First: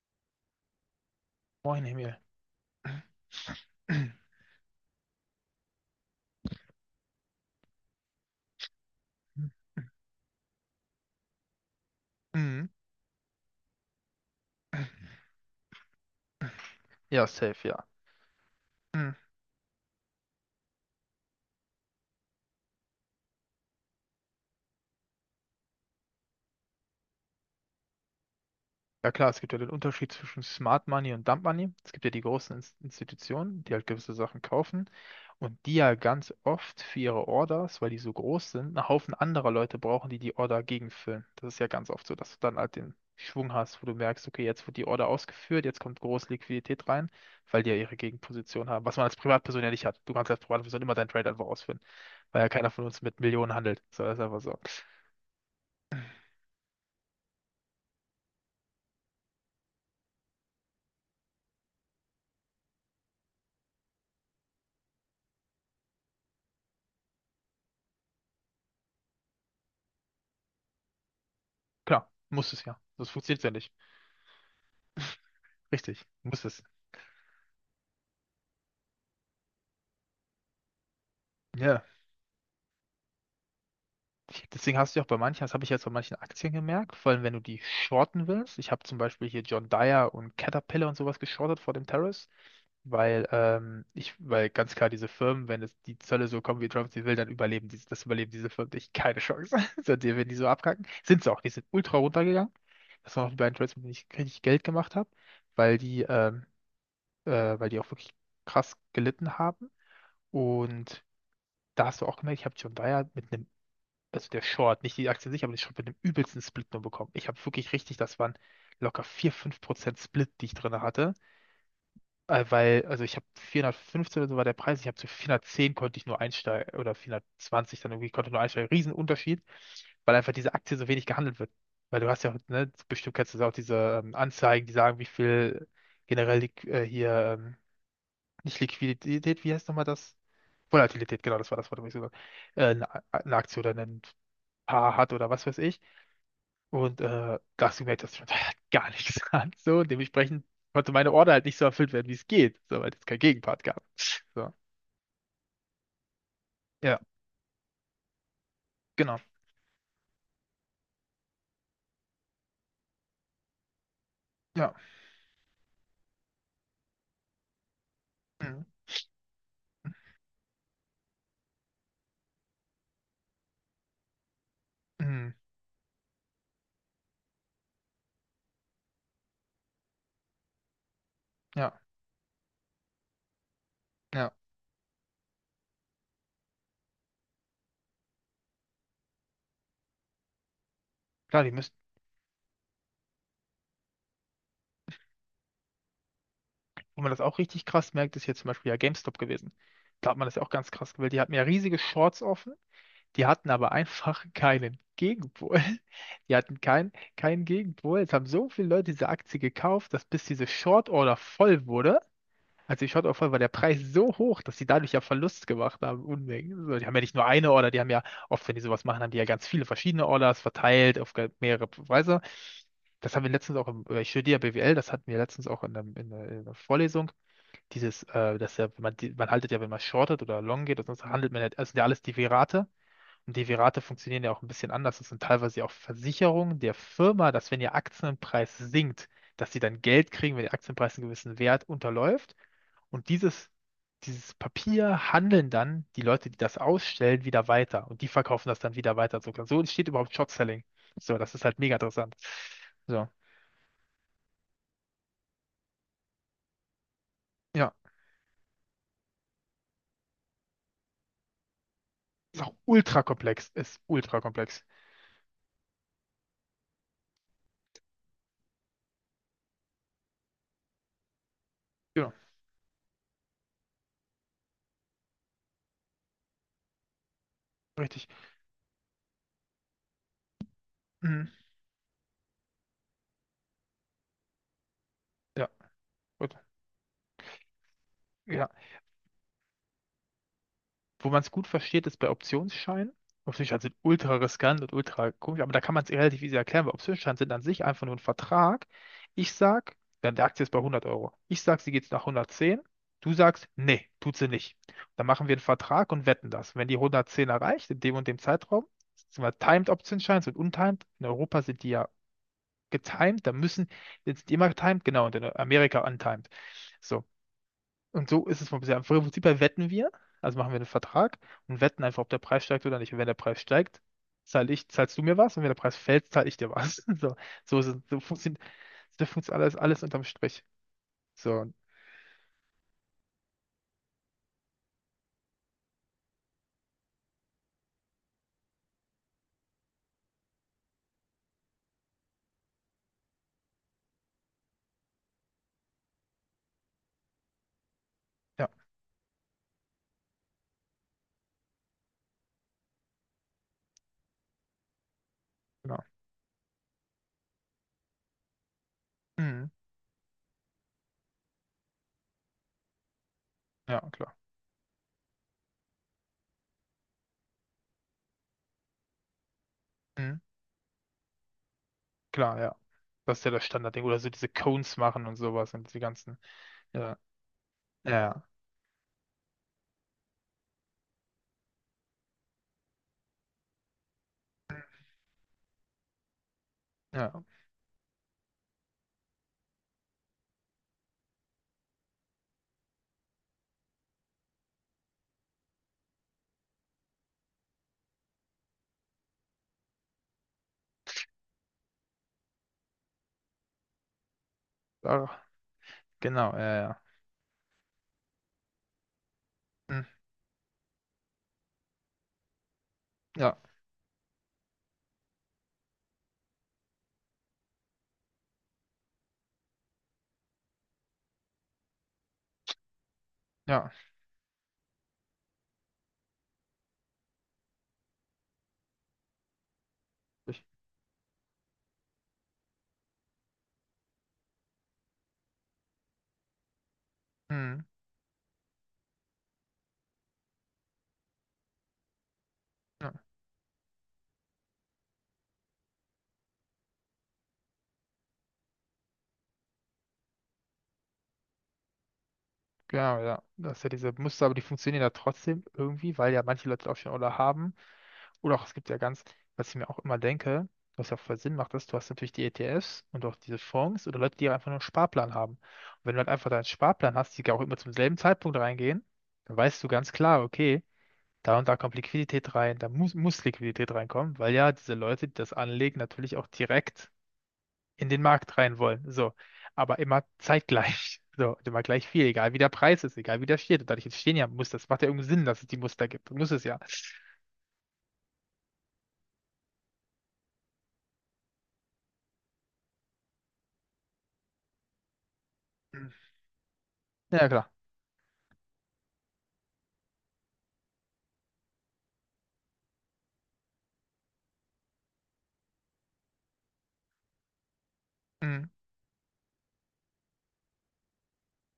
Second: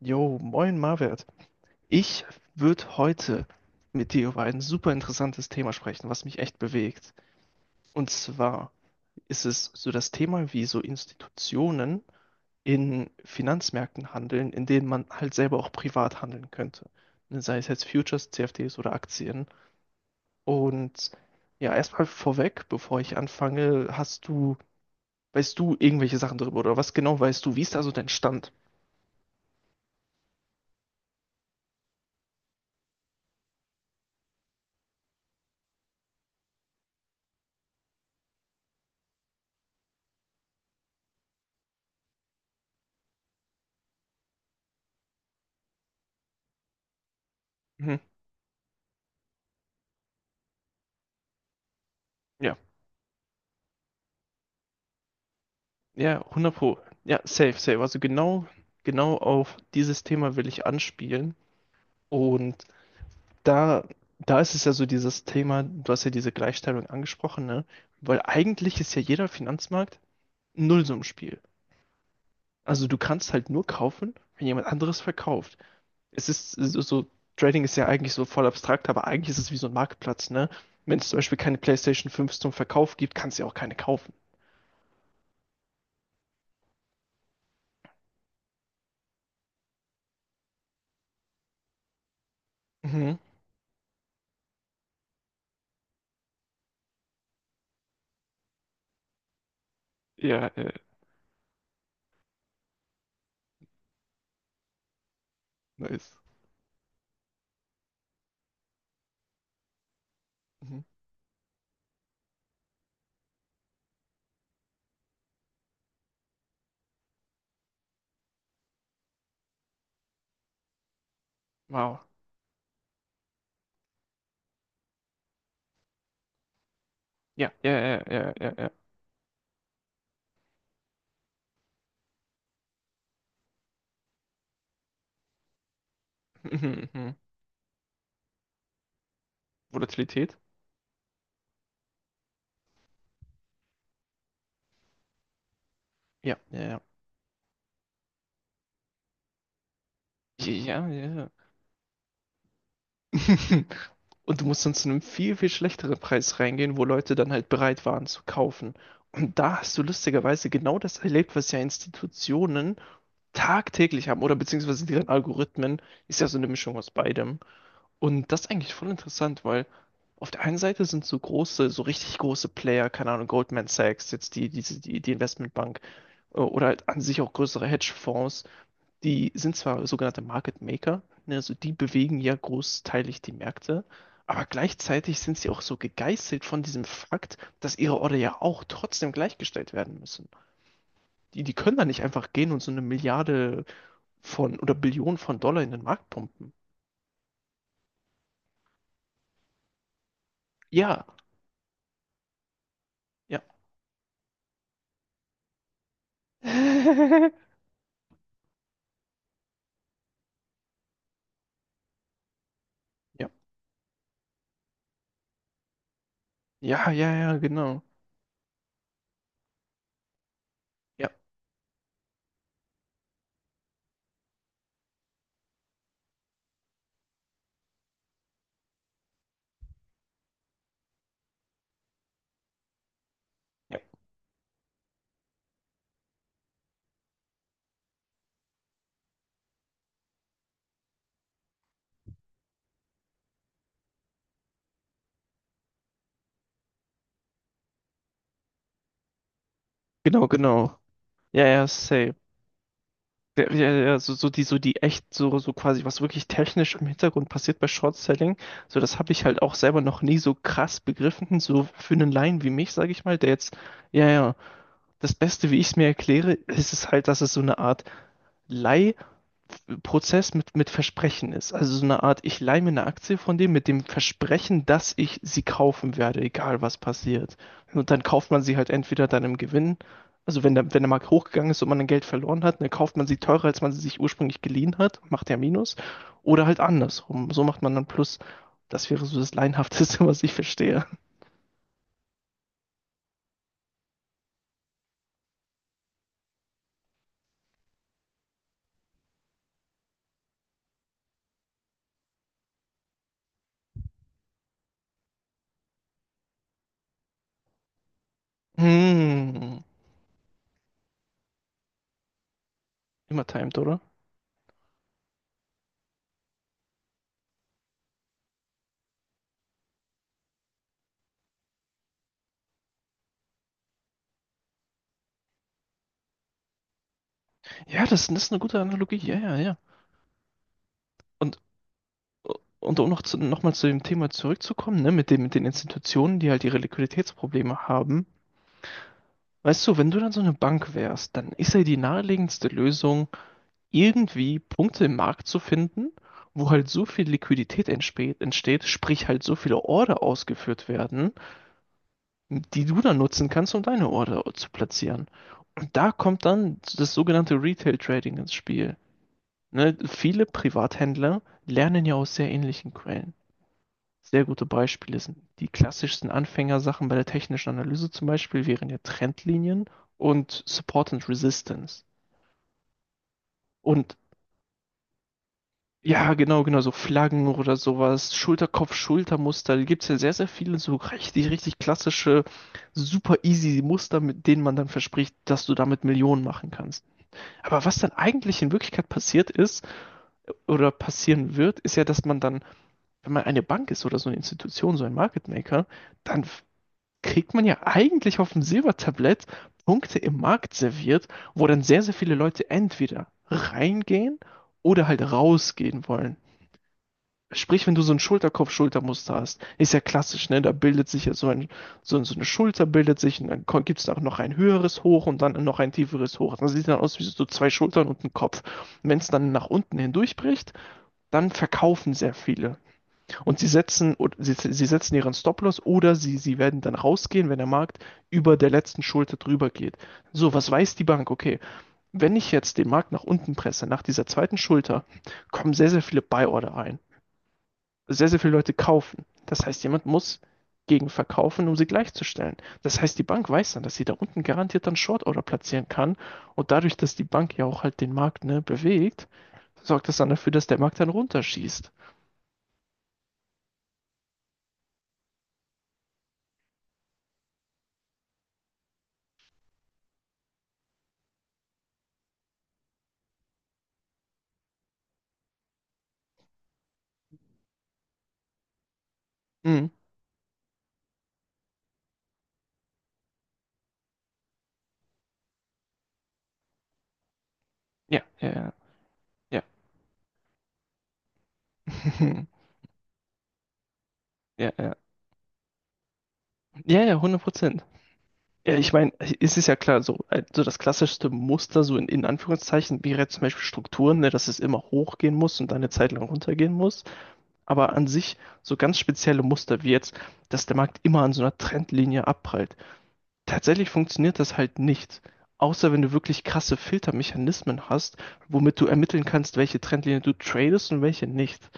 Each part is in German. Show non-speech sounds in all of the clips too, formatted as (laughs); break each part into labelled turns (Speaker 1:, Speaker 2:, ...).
Speaker 1: Jo, moin Marwert.
Speaker 2: Moin Emil.
Speaker 1: Ich würde heute mit dir
Speaker 2: (clears throat)
Speaker 1: über ein super interessantes Thema sprechen, was mich echt bewegt. Und zwar ist es so das Thema, wie so Institutionen
Speaker 2: Mhm.
Speaker 1: in Finanzmärkten handeln, in denen man halt selber auch privat handeln könnte.
Speaker 2: Ja,
Speaker 1: Ne, sei es
Speaker 2: safe, ja.
Speaker 1: jetzt Futures, CFDs oder
Speaker 2: Mhm.
Speaker 1: Aktien. Und ja, erstmal vorweg, bevor ich anfange, weißt du irgendwelche Sachen darüber oder was genau weißt du? Wie ist da so dein Stand?
Speaker 2: Ja klar, es gibt ja den Unterschied zwischen Smart Money und Dump Money. Es gibt ja die großen Institutionen, die halt gewisse Sachen kaufen und die ja ganz oft für ihre Orders, weil die so groß sind, einen Haufen anderer Leute brauchen, die die Order gegenfüllen. Das ist ja ganz oft so, dass du dann halt den Schwung hast, wo du merkst, okay, jetzt wird die Order ausgeführt, jetzt kommt große Liquidität rein, weil die ja ihre
Speaker 1: Mhm.
Speaker 2: Gegenposition haben, was man als Privatperson ja nicht hat. Du kannst als Privatperson immer deinen Trade einfach ausführen, weil ja
Speaker 1: Ja.
Speaker 2: keiner von uns mit Millionen handelt. So, das ist einfach so.
Speaker 1: Ja, 100 Pro. Ja, safe, safe. Also genau auf dieses Thema will ich anspielen. Und da, da ist es ja so dieses Thema, du hast ja diese Gleichstellung angesprochen, ne? Weil eigentlich ist ja jeder Finanzmarkt ein Nullsummenspiel.
Speaker 2: Klar, muss es ja.
Speaker 1: Also du
Speaker 2: Sonst
Speaker 1: kannst
Speaker 2: funktioniert es ja
Speaker 1: halt nur
Speaker 2: nicht.
Speaker 1: kaufen, wenn jemand anderes verkauft.
Speaker 2: Richtig,
Speaker 1: Es
Speaker 2: muss
Speaker 1: ist
Speaker 2: es.
Speaker 1: so, Trading ist ja eigentlich so voll abstrakt, aber eigentlich ist es wie so ein Marktplatz, ne? Wenn es zum Beispiel keine
Speaker 2: Ja.
Speaker 1: PlayStation 5 zum Verkauf gibt, kannst du ja auch keine kaufen.
Speaker 2: Deswegen hast du ja auch bei manchen, das habe ich jetzt bei manchen Aktien gemerkt, vor allem wenn du die shorten willst. Ich habe zum Beispiel hier John Deere und Caterpillar und sowas geschortet vor dem Terrace,
Speaker 1: Mhm.
Speaker 2: weil weil ganz klar diese Firmen, wenn es die Zölle so kommen, wie Trump sie will, dann das überleben diese Firmen nicht. Keine Chance. (laughs) So, die, wenn die so
Speaker 1: Ja,
Speaker 2: abkacken, sind sie auch. Die sind ultra runtergegangen. Das waren auch die beiden Trades, mit denen ich richtig Geld gemacht habe, weil
Speaker 1: nice.
Speaker 2: äh, weil die auch wirklich krass gelitten haben.
Speaker 1: Mhm.
Speaker 2: Und da hast du auch gemerkt, ich habe John Deere mit einem also der Short, nicht die Aktie sich, aber die Short mit dem übelsten Split nur bekommen. Ich habe wirklich richtig, das waren locker 4 5% Split, die ich drin hatte.
Speaker 1: Wow.
Speaker 2: Weil, also ich habe 415 oder so war der Preis, ich habe zu 410 konnte ich nur einsteigen, oder
Speaker 1: Ja, ja,
Speaker 2: 420 dann
Speaker 1: ja,
Speaker 2: irgendwie, konnte
Speaker 1: ja,
Speaker 2: nur
Speaker 1: ja,
Speaker 2: einsteigen.
Speaker 1: ja.
Speaker 2: Riesenunterschied, weil einfach diese Aktie so wenig gehandelt wird. Weil du hast ja, ne, bestimmt kennst du auch diese Anzeigen, die sagen, wie viel generell
Speaker 1: Mhm, mhm.
Speaker 2: nicht Liquidität, wie heißt nochmal das?
Speaker 1: Volatilität?
Speaker 2: Volatilität, genau, das war das Wort, was ich gesagt habe. Eine Aktie oder ein Paar hat oder was weiß ich.
Speaker 1: Ja, ja, ja.
Speaker 2: Und das gemerkt, das schmeckt halt (laughs) gar nichts an. So, und dementsprechend
Speaker 1: Ja,
Speaker 2: konnte meine
Speaker 1: ja, ja.
Speaker 2: Order halt nicht so erfüllt werden, wie es geht, so, weil es kein Gegenpart
Speaker 1: (laughs)
Speaker 2: gab.
Speaker 1: Und du
Speaker 2: So.
Speaker 1: musst dann zu einem viel, viel schlechteren Preis reingehen, wo
Speaker 2: Ja,
Speaker 1: Leute dann halt bereit waren zu kaufen.
Speaker 2: genau.
Speaker 1: Und da hast du lustigerweise genau das erlebt, was ja Institutionen tagtäglich haben oder
Speaker 2: Ja.
Speaker 1: beziehungsweise deren Algorithmen. Ist ja so eine Mischung aus beidem. Und das ist
Speaker 2: Mhm.
Speaker 1: eigentlich voll interessant, weil auf der einen Seite sind so große, so richtig große Player, keine Ahnung, Goldman Sachs, jetzt die, diese die, die
Speaker 2: Mhm.
Speaker 1: Investmentbank oder halt an sich auch größere Hedgefonds, die sind zwar sogenannte Market Maker, ne, also die
Speaker 2: Ja,
Speaker 1: bewegen ja großteilig die Märkte,
Speaker 2: ja.
Speaker 1: aber gleichzeitig sind sie auch so gegeißelt von diesem Fakt, dass ihre Order ja auch trotzdem gleichgestellt werden müssen. Die,
Speaker 2: Klar, die
Speaker 1: die
Speaker 2: müssen,
Speaker 1: können da nicht einfach gehen und so eine Milliarde von oder Billionen von Dollar in den Markt pumpen.
Speaker 2: wo man das auch richtig krass merkt, ist hier zum Beispiel ja GameStop gewesen. Da hat man das ja auch ganz krass
Speaker 1: Ja,
Speaker 2: gewählt. Die hatten ja riesige Shorts offen, die
Speaker 1: ja,
Speaker 2: hatten aber einfach keinen Gegenpol. (laughs) Die hatten keinen
Speaker 1: (laughs)
Speaker 2: Gegenpol. Es haben so viele Leute diese Aktie gekauft, dass bis diese Short-Order voll wurde, also ich hatte auch
Speaker 1: ja.
Speaker 2: voll, war der Preis so hoch, dass die dadurch ja Verlust gemacht haben, Unmengen. Also die
Speaker 1: Ja,
Speaker 2: haben ja
Speaker 1: ja,
Speaker 2: nicht nur
Speaker 1: ja,
Speaker 2: eine Order, die
Speaker 1: genau.
Speaker 2: haben ja oft, wenn die sowas machen, haben die ja ganz viele verschiedene Orders verteilt
Speaker 1: Ja,
Speaker 2: auf mehrere Weise. Das haben wir letztens auch im, ich studiere ja BWL, das hatten wir letztens auch in einer Vorlesung. Dass ja, wenn man, man haltet ja, wenn man shortet oder long geht, sonst handelt man ja, das sind ja alles Derivate. Und
Speaker 1: ja,
Speaker 2: Derivate funktionieren ja auch ein bisschen anders. Das sind teilweise ja auch Versicherungen der Firma, dass wenn ihr Aktienpreis sinkt, dass sie dann Geld kriegen, wenn der Aktienpreis einen gewissen Wert unterläuft. Und dieses Papier handeln dann die Leute, die das ausstellen, wieder weiter. Und die verkaufen das dann wieder weiter. So, so entsteht überhaupt
Speaker 1: genau,
Speaker 2: Short Selling.
Speaker 1: genau.
Speaker 2: So, das
Speaker 1: Ja,
Speaker 2: ist halt
Speaker 1: ja,
Speaker 2: mega
Speaker 1: safe.
Speaker 2: interessant. So,
Speaker 1: Ja, ja, so die, so die echt, so quasi, was wirklich technisch im Hintergrund passiert bei
Speaker 2: ja,
Speaker 1: Short-Selling, so das habe ich halt auch selber noch nie so krass begriffen, so für einen
Speaker 2: ist
Speaker 1: Laien wie
Speaker 2: auch
Speaker 1: mich, sage
Speaker 2: ultra
Speaker 1: ich mal, der
Speaker 2: komplex.
Speaker 1: jetzt,
Speaker 2: Ist
Speaker 1: ja,
Speaker 2: ultra
Speaker 1: ja,
Speaker 2: komplex.
Speaker 1: das Beste, wie ich es mir erkläre, ist es halt, dass es so eine Art Prozess mit Versprechen ist. Also so eine
Speaker 2: Ja,
Speaker 1: Art, ich leihe mir eine Aktie von dem mit dem Versprechen, dass ich sie kaufen werde, egal was passiert. Und dann
Speaker 2: richtig.
Speaker 1: kauft man sie halt entweder dann im Gewinn, also wenn der Markt
Speaker 2: Mhm.
Speaker 1: hochgegangen ist und man dann Geld verloren hat, dann kauft man sie teurer, als man sie sich ursprünglich geliehen hat, macht ja
Speaker 2: Ja,
Speaker 1: Minus.
Speaker 2: gut.
Speaker 1: Oder halt andersrum. So macht man dann Plus.
Speaker 2: Ja,
Speaker 1: Das wäre so das Laienhafteste, (laughs) was ich verstehe.
Speaker 2: wo man es gut versteht, ist bei Optionsscheinen. Optionsscheine sind ultra riskant und ultra komisch, aber da kann man es relativ easy erklären, weil Optionsscheine sind an sich einfach nur ein Vertrag. Ich sag, dann die Aktie ist bei 100 Euro. Ich sag, sie geht nach 110. Du sagst, nee, tut sie nicht. Dann machen wir einen Vertrag und wetten das. Wenn die 110 erreicht, in dem und dem Zeitraum, das sind wir
Speaker 1: Hm.
Speaker 2: Timed Optionsscheine und untimed. In Europa sind die ja
Speaker 1: Immer
Speaker 2: getimed, da
Speaker 1: timed,
Speaker 2: müssen,
Speaker 1: oder?
Speaker 2: sind die immer getimed, genau, und in Amerika untimed. So, und so ist es vom bisher. Im Prinzip her wetten wir, also machen wir einen Vertrag und wetten einfach, ob der Preis steigt oder nicht. Und wenn der Preis steigt, zahlst du mir was und wenn der Preis fällt, zahl ich dir was. (laughs) So, so ist es,
Speaker 1: Ja, das ist eine gute Analogie.
Speaker 2: so
Speaker 1: Ja, ja,
Speaker 2: funktioniert alles,
Speaker 1: ja.
Speaker 2: alles unterm Strich.
Speaker 1: Und
Speaker 2: So,
Speaker 1: Und um noch mal zu dem Thema zurückzukommen, ne, mit den Institutionen, die halt ihre Liquiditätsprobleme haben. Weißt du, wenn du dann so eine Bank wärst, dann ist ja die naheliegendste Lösung, irgendwie Punkte im Markt zu finden, wo halt so viel Liquidität entsteht,
Speaker 2: ja,
Speaker 1: entsteht, sprich halt so viele Order ausgeführt werden, die du dann nutzen kannst, um deine Order zu platzieren. Und
Speaker 2: genau.
Speaker 1: da kommt dann das sogenannte Retail Trading ins Spiel.
Speaker 2: Mhm.
Speaker 1: Ne, viele Privathändler lernen ja aus sehr ähnlichen Quellen.
Speaker 2: Ja, klar.
Speaker 1: Sehr gute Beispiele sind die klassischsten Anfängersachen bei der technischen Analyse, zum Beispiel wären ja Trendlinien
Speaker 2: Mhm.
Speaker 1: und Support and Resistance.
Speaker 2: Klar, ja. Das ist ja das Standardding.
Speaker 1: Und
Speaker 2: Oder so diese Cones machen und sowas und die
Speaker 1: ja,
Speaker 2: ganzen.
Speaker 1: genau, genau, so
Speaker 2: Ja,
Speaker 1: Flaggen oder sowas,
Speaker 2: ja,
Speaker 1: Schulterkopf-Schultermuster, da gibt es ja sehr, sehr viele so richtig, richtig klassische, super easy Muster, mit denen man dann verspricht, dass du damit Millionen machen kannst.
Speaker 2: ja. Ja.
Speaker 1: Aber was dann eigentlich in Wirklichkeit passiert ist oder passieren wird, ist ja, dass man dann, wenn man eine Bank ist oder so eine Institution, so ein Market Maker, dann f- kriegt man ja eigentlich auf dem Silbertablett Punkte im Markt serviert, wo dann sehr, sehr viele Leute entweder reingehen oder halt
Speaker 2: Ach,
Speaker 1: rausgehen wollen.
Speaker 2: genau, ja, ja.
Speaker 1: Sprich, wenn du so ein Schulterkopf-Schultermuster hast, ist ja
Speaker 2: Mhm.
Speaker 1: klassisch, ne? Da bildet sich ja so eine Schulter, bildet sich, und
Speaker 2: Ja,
Speaker 1: dann gibt es auch noch ein höheres Hoch und dann noch ein tieferes Hoch. Das sieht dann aus wie so zwei Schultern und ein Kopf. Wenn es dann nach unten hindurchbricht, dann verkaufen sehr viele. Und sie
Speaker 2: ja.
Speaker 1: setzen, sie, sie setzen ihren Stop-Loss oder sie werden dann rausgehen, wenn der Markt über der letzten Schulter drüber geht. So,
Speaker 2: Ich,
Speaker 1: was weiß die Bank? Okay, wenn ich jetzt den Markt nach unten presse, nach dieser zweiten Schulter, kommen sehr, sehr viele Buy-Order ein.
Speaker 2: mhm.
Speaker 1: Sehr, sehr viele Leute kaufen. Das heißt, jemand muss gegen verkaufen, um sie gleichzustellen. Das
Speaker 2: Ja.
Speaker 1: heißt, die Bank weiß dann, dass sie da unten garantiert dann Short-Order platzieren kann. Und dadurch, dass die Bank ja auch halt den Markt, ne, bewegt, sorgt das dann dafür, dass der Markt dann runterschießt.
Speaker 2: Genau, ja. Das ist ja diese Muster, aber die funktionieren ja trotzdem irgendwie, weil ja manche Leute auch schon Oller haben. Oder auch, es gibt ja ganz, was ich mir auch immer denke, was ja auch voll Sinn macht, ist, du hast natürlich die ETFs und auch diese Fonds oder Leute, die einfach nur einen Sparplan haben. Und wenn du halt einfach deinen Sparplan hast, die auch immer zum selben Zeitpunkt reingehen, dann weißt du
Speaker 1: Mhm.
Speaker 2: ganz klar, okay, da und da kommt Liquidität rein, muss Liquidität reinkommen, weil ja diese Leute, die das anlegen, natürlich auch direkt in
Speaker 1: Ja,
Speaker 2: den
Speaker 1: ja,
Speaker 2: Markt
Speaker 1: ja.
Speaker 2: rein wollen. So.
Speaker 1: Ja.
Speaker 2: Aber immer zeitgleich. (laughs) So, und immer gleich viel, egal wie
Speaker 1: (laughs)
Speaker 2: der Preis ist, egal wie der steht. Und dadurch entstehen ja
Speaker 1: Ja,
Speaker 2: Muster. Es
Speaker 1: ja.
Speaker 2: macht ja irgendeinen Sinn, dass es die Muster gibt. Muss es ja.
Speaker 1: Ja, ja, hundert Prozent. Ja, ich meine, es ist ja klar, so, so das klassischste Muster, so in Anführungszeichen, wäre jetzt zum Beispiel Strukturen, ne, dass es immer hochgehen muss und dann eine Zeit
Speaker 2: Mhm.
Speaker 1: lang runtergehen muss.
Speaker 2: Ja, klar.
Speaker 1: Aber an sich so ganz spezielle Muster wie jetzt, dass der Markt immer an so einer Trendlinie abprallt. Tatsächlich funktioniert das halt nicht, außer wenn du wirklich krasse Filtermechanismen hast,
Speaker 2: Mhm.
Speaker 1: womit du ermitteln kannst, welche Trendlinie du tradest und welche nicht.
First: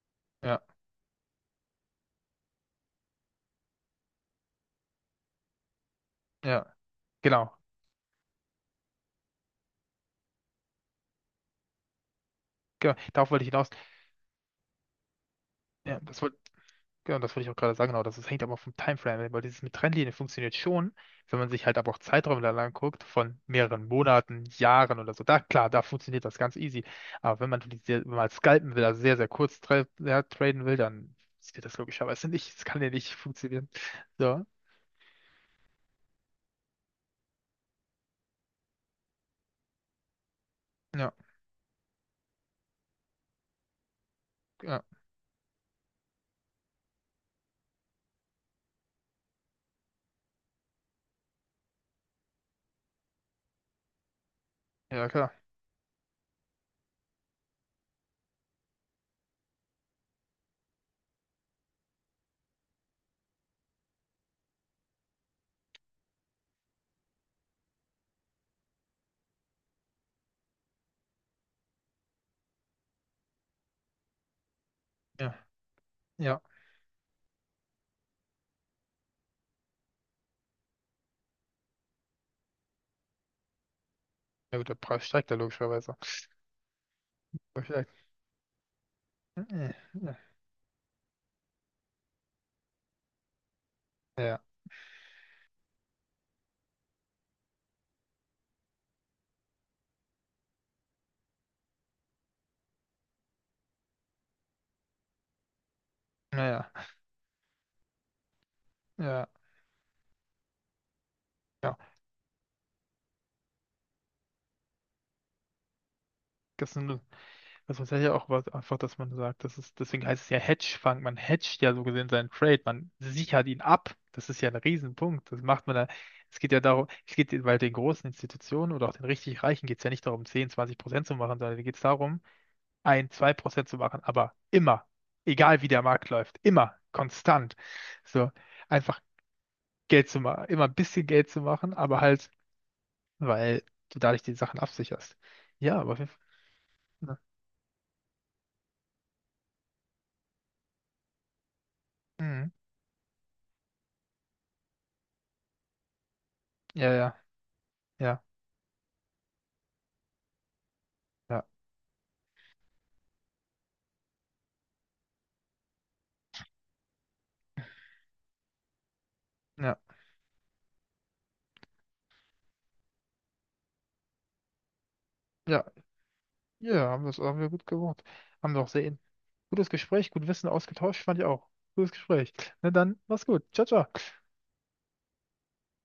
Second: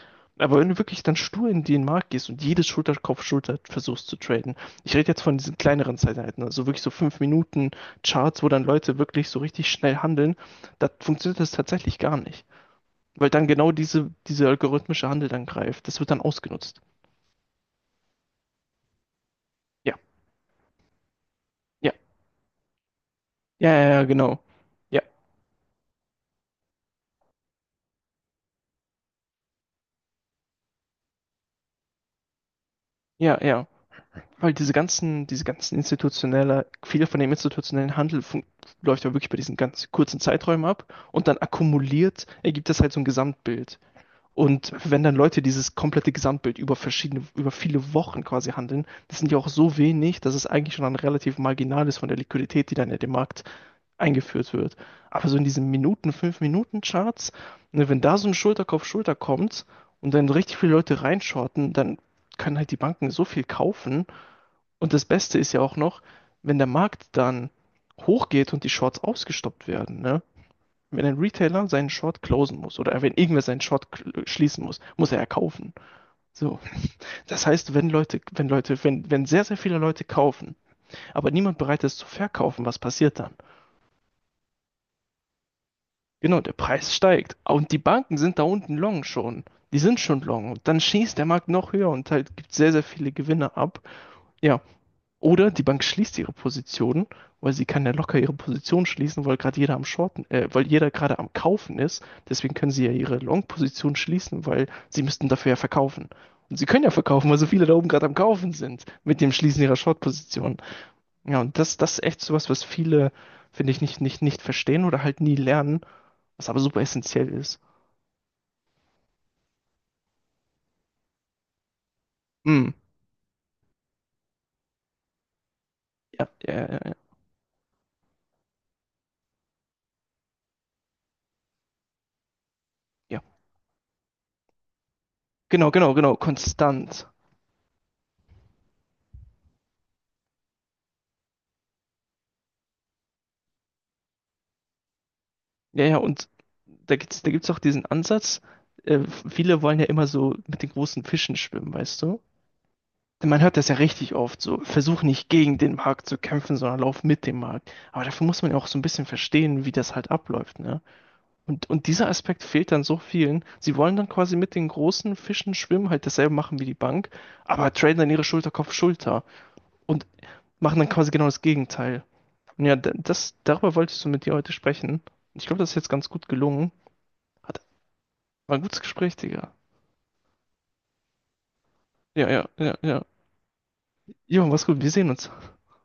Speaker 2: Ja,
Speaker 1: Aber wenn du wirklich dann stur in den Markt gehst und jedes Schulter-Kopf-Schulter versuchst zu traden, ich rede jetzt von diesen kleineren Zeiteinheiten,
Speaker 2: ja,
Speaker 1: also wirklich so 5
Speaker 2: genau.
Speaker 1: Minuten Charts, wo dann Leute wirklich so richtig schnell handeln, da funktioniert das tatsächlich gar nicht.
Speaker 2: Genau.
Speaker 1: Weil
Speaker 2: Darauf wollte
Speaker 1: dann
Speaker 2: ich hinaus.
Speaker 1: genau diese algorithmische Handel dann greift. Das
Speaker 2: Ja,
Speaker 1: wird dann
Speaker 2: das wollte
Speaker 1: ausgenutzt.
Speaker 2: Genau, das wollte ich auch gerade sagen, genau, das hängt aber vom Timeframe ab, weil dieses mit
Speaker 1: Ja,
Speaker 2: Trennlinie funktioniert schon, wenn man sich halt aber
Speaker 1: ja,
Speaker 2: auch Zeiträume da lang guckt, von
Speaker 1: ja,
Speaker 2: mehreren
Speaker 1: ja, ja, genau.
Speaker 2: Monaten, Jahren
Speaker 1: Ja,
Speaker 2: oder so, da, klar, da funktioniert das ganz easy, aber wenn man, wenn man halt scalpen will, also sehr, sehr kurz traden will, dann funktioniert das logischerweise nicht, das kann ja nicht
Speaker 1: ja, ja.
Speaker 2: funktionieren. So,
Speaker 1: Weil viel von dem institutionellen Handel läuft ja wirklich bei diesen ganz kurzen Zeiträumen ab
Speaker 2: ja,
Speaker 1: und dann akkumuliert ergibt das halt so ein Gesamtbild. Und
Speaker 2: ja,
Speaker 1: wenn dann Leute dieses komplette Gesamtbild über verschiedene, über viele Wochen quasi handeln, das sind ja auch so wenig, dass es eigentlich schon ein relativ marginal ist von der Liquidität, die dann in den Markt eingeführt wird.
Speaker 2: ja,
Speaker 1: Aber
Speaker 2: klar,
Speaker 1: so in diesen Minuten, fünf Minuten Charts, ne, wenn da so ein Schulterkopf Schulter kommt und dann richtig viele Leute reinschorten, dann können halt die Banken so viel kaufen, und das Beste ist ja auch noch, wenn der Markt dann hochgeht und die Shorts ausgestoppt werden, ne? Wenn ein Retailer seinen Short closen muss oder wenn irgendwer seinen schließen muss, muss er ja
Speaker 2: ja,
Speaker 1: kaufen.
Speaker 2: ja,
Speaker 1: So. Das heißt, wenn sehr, sehr viele Leute kaufen, aber niemand bereit ist zu verkaufen, was passiert dann?
Speaker 2: ja gut, der Preis steigt ja logischerweise.
Speaker 1: Genau, der Preis steigt.
Speaker 2: Aber
Speaker 1: Und die
Speaker 2: vielleicht,
Speaker 1: Banken sind da unten long schon. Die sind
Speaker 2: ja,
Speaker 1: schon long. Und dann schießt der Markt noch höher und halt gibt sehr, sehr viele Gewinne ab.
Speaker 2: ja,
Speaker 1: Ja, oder die Bank schließt ihre Positionen, weil sie kann ja locker ihre Position schließen, weil jeder gerade am Kaufen ist. Deswegen können sie ja ihre Long-Position schließen, weil sie müssten dafür ja verkaufen. Und sie
Speaker 2: naja,
Speaker 1: können ja verkaufen, weil so viele da oben gerade am Kaufen sind
Speaker 2: ja,
Speaker 1: mit
Speaker 2: ja,
Speaker 1: dem Schließen ihrer Short-Position. Ja, und
Speaker 2: ja,
Speaker 1: das ist echt sowas, was viele, finde ich, nicht verstehen oder halt nie lernen, was aber
Speaker 2: das
Speaker 1: super
Speaker 2: sind
Speaker 1: essentiell ist.
Speaker 2: also das ist ja auch was, einfach, dass man sagt, das ist, deswegen heißt es ja Hedgefonds. Man hedgt ja so gesehen seinen Trade,
Speaker 1: Hm.
Speaker 2: man sichert ihn ab. Das ist ja ein Riesenpunkt. Das macht man da.
Speaker 1: Ja,
Speaker 2: Es geht ja
Speaker 1: ja,
Speaker 2: darum,
Speaker 1: ja,
Speaker 2: weil den großen Institutionen oder auch den richtig Reichen geht es ja nicht darum, 10, 20% zu machen, sondern geht es darum, ein,
Speaker 1: ja.
Speaker 2: zwei Prozent zu machen, aber immer, egal wie
Speaker 1: Genau,
Speaker 2: der
Speaker 1: genau,
Speaker 2: Markt
Speaker 1: genau.
Speaker 2: läuft, immer,
Speaker 1: Konstant.
Speaker 2: konstant. So, einfach Geld zu machen, immer ein bisschen Geld zu machen, aber halt, weil du dadurch die Sachen absicherst. Ja,
Speaker 1: Ja,
Speaker 2: aber
Speaker 1: ja,
Speaker 2: auf jeden Fall.
Speaker 1: und da
Speaker 2: Ne?
Speaker 1: gibt's, da gibt's auch diesen Ansatz, äh, viele wollen ja immer so mit den großen Fischen schwimmen, weißt du?
Speaker 2: Mhm.
Speaker 1: Man hört das ja richtig oft, so versuch nicht gegen den Markt zu kämpfen, sondern
Speaker 2: Ja,
Speaker 1: lauf
Speaker 2: ja,
Speaker 1: mit dem Markt. Aber
Speaker 2: ja,
Speaker 1: dafür muss man ja auch so ein bisschen verstehen, wie das halt abläuft, ne?
Speaker 2: ja.
Speaker 1: Und dieser Aspekt fehlt dann so vielen. Sie wollen dann quasi mit den großen Fischen schwimmen, halt dasselbe machen wie die Bank, aber traden dann ihre Schulter Kopf Schulter
Speaker 2: Ja.
Speaker 1: und machen dann quasi genau das Gegenteil. Und ja, darüber wolltest du mit dir heute sprechen. Ich glaube,
Speaker 2: Ja,
Speaker 1: das ist jetzt ganz gut gelungen.
Speaker 2: ja, ja, haben wir
Speaker 1: Hat,
Speaker 2: gut gemacht. Haben
Speaker 1: War
Speaker 2: wir
Speaker 1: ein
Speaker 2: auch
Speaker 1: gutes
Speaker 2: sehr
Speaker 1: Gespräch, Digga.
Speaker 2: gutes Gespräch, gut Wissen ausgetauscht, fand ich auch. Gutes
Speaker 1: Ja,
Speaker 2: Gespräch.
Speaker 1: ja,
Speaker 2: Na
Speaker 1: ja,
Speaker 2: dann,
Speaker 1: ja.
Speaker 2: mach's gut. Ciao, ciao.
Speaker 1: Jo, mach's gut. Wir sehen uns.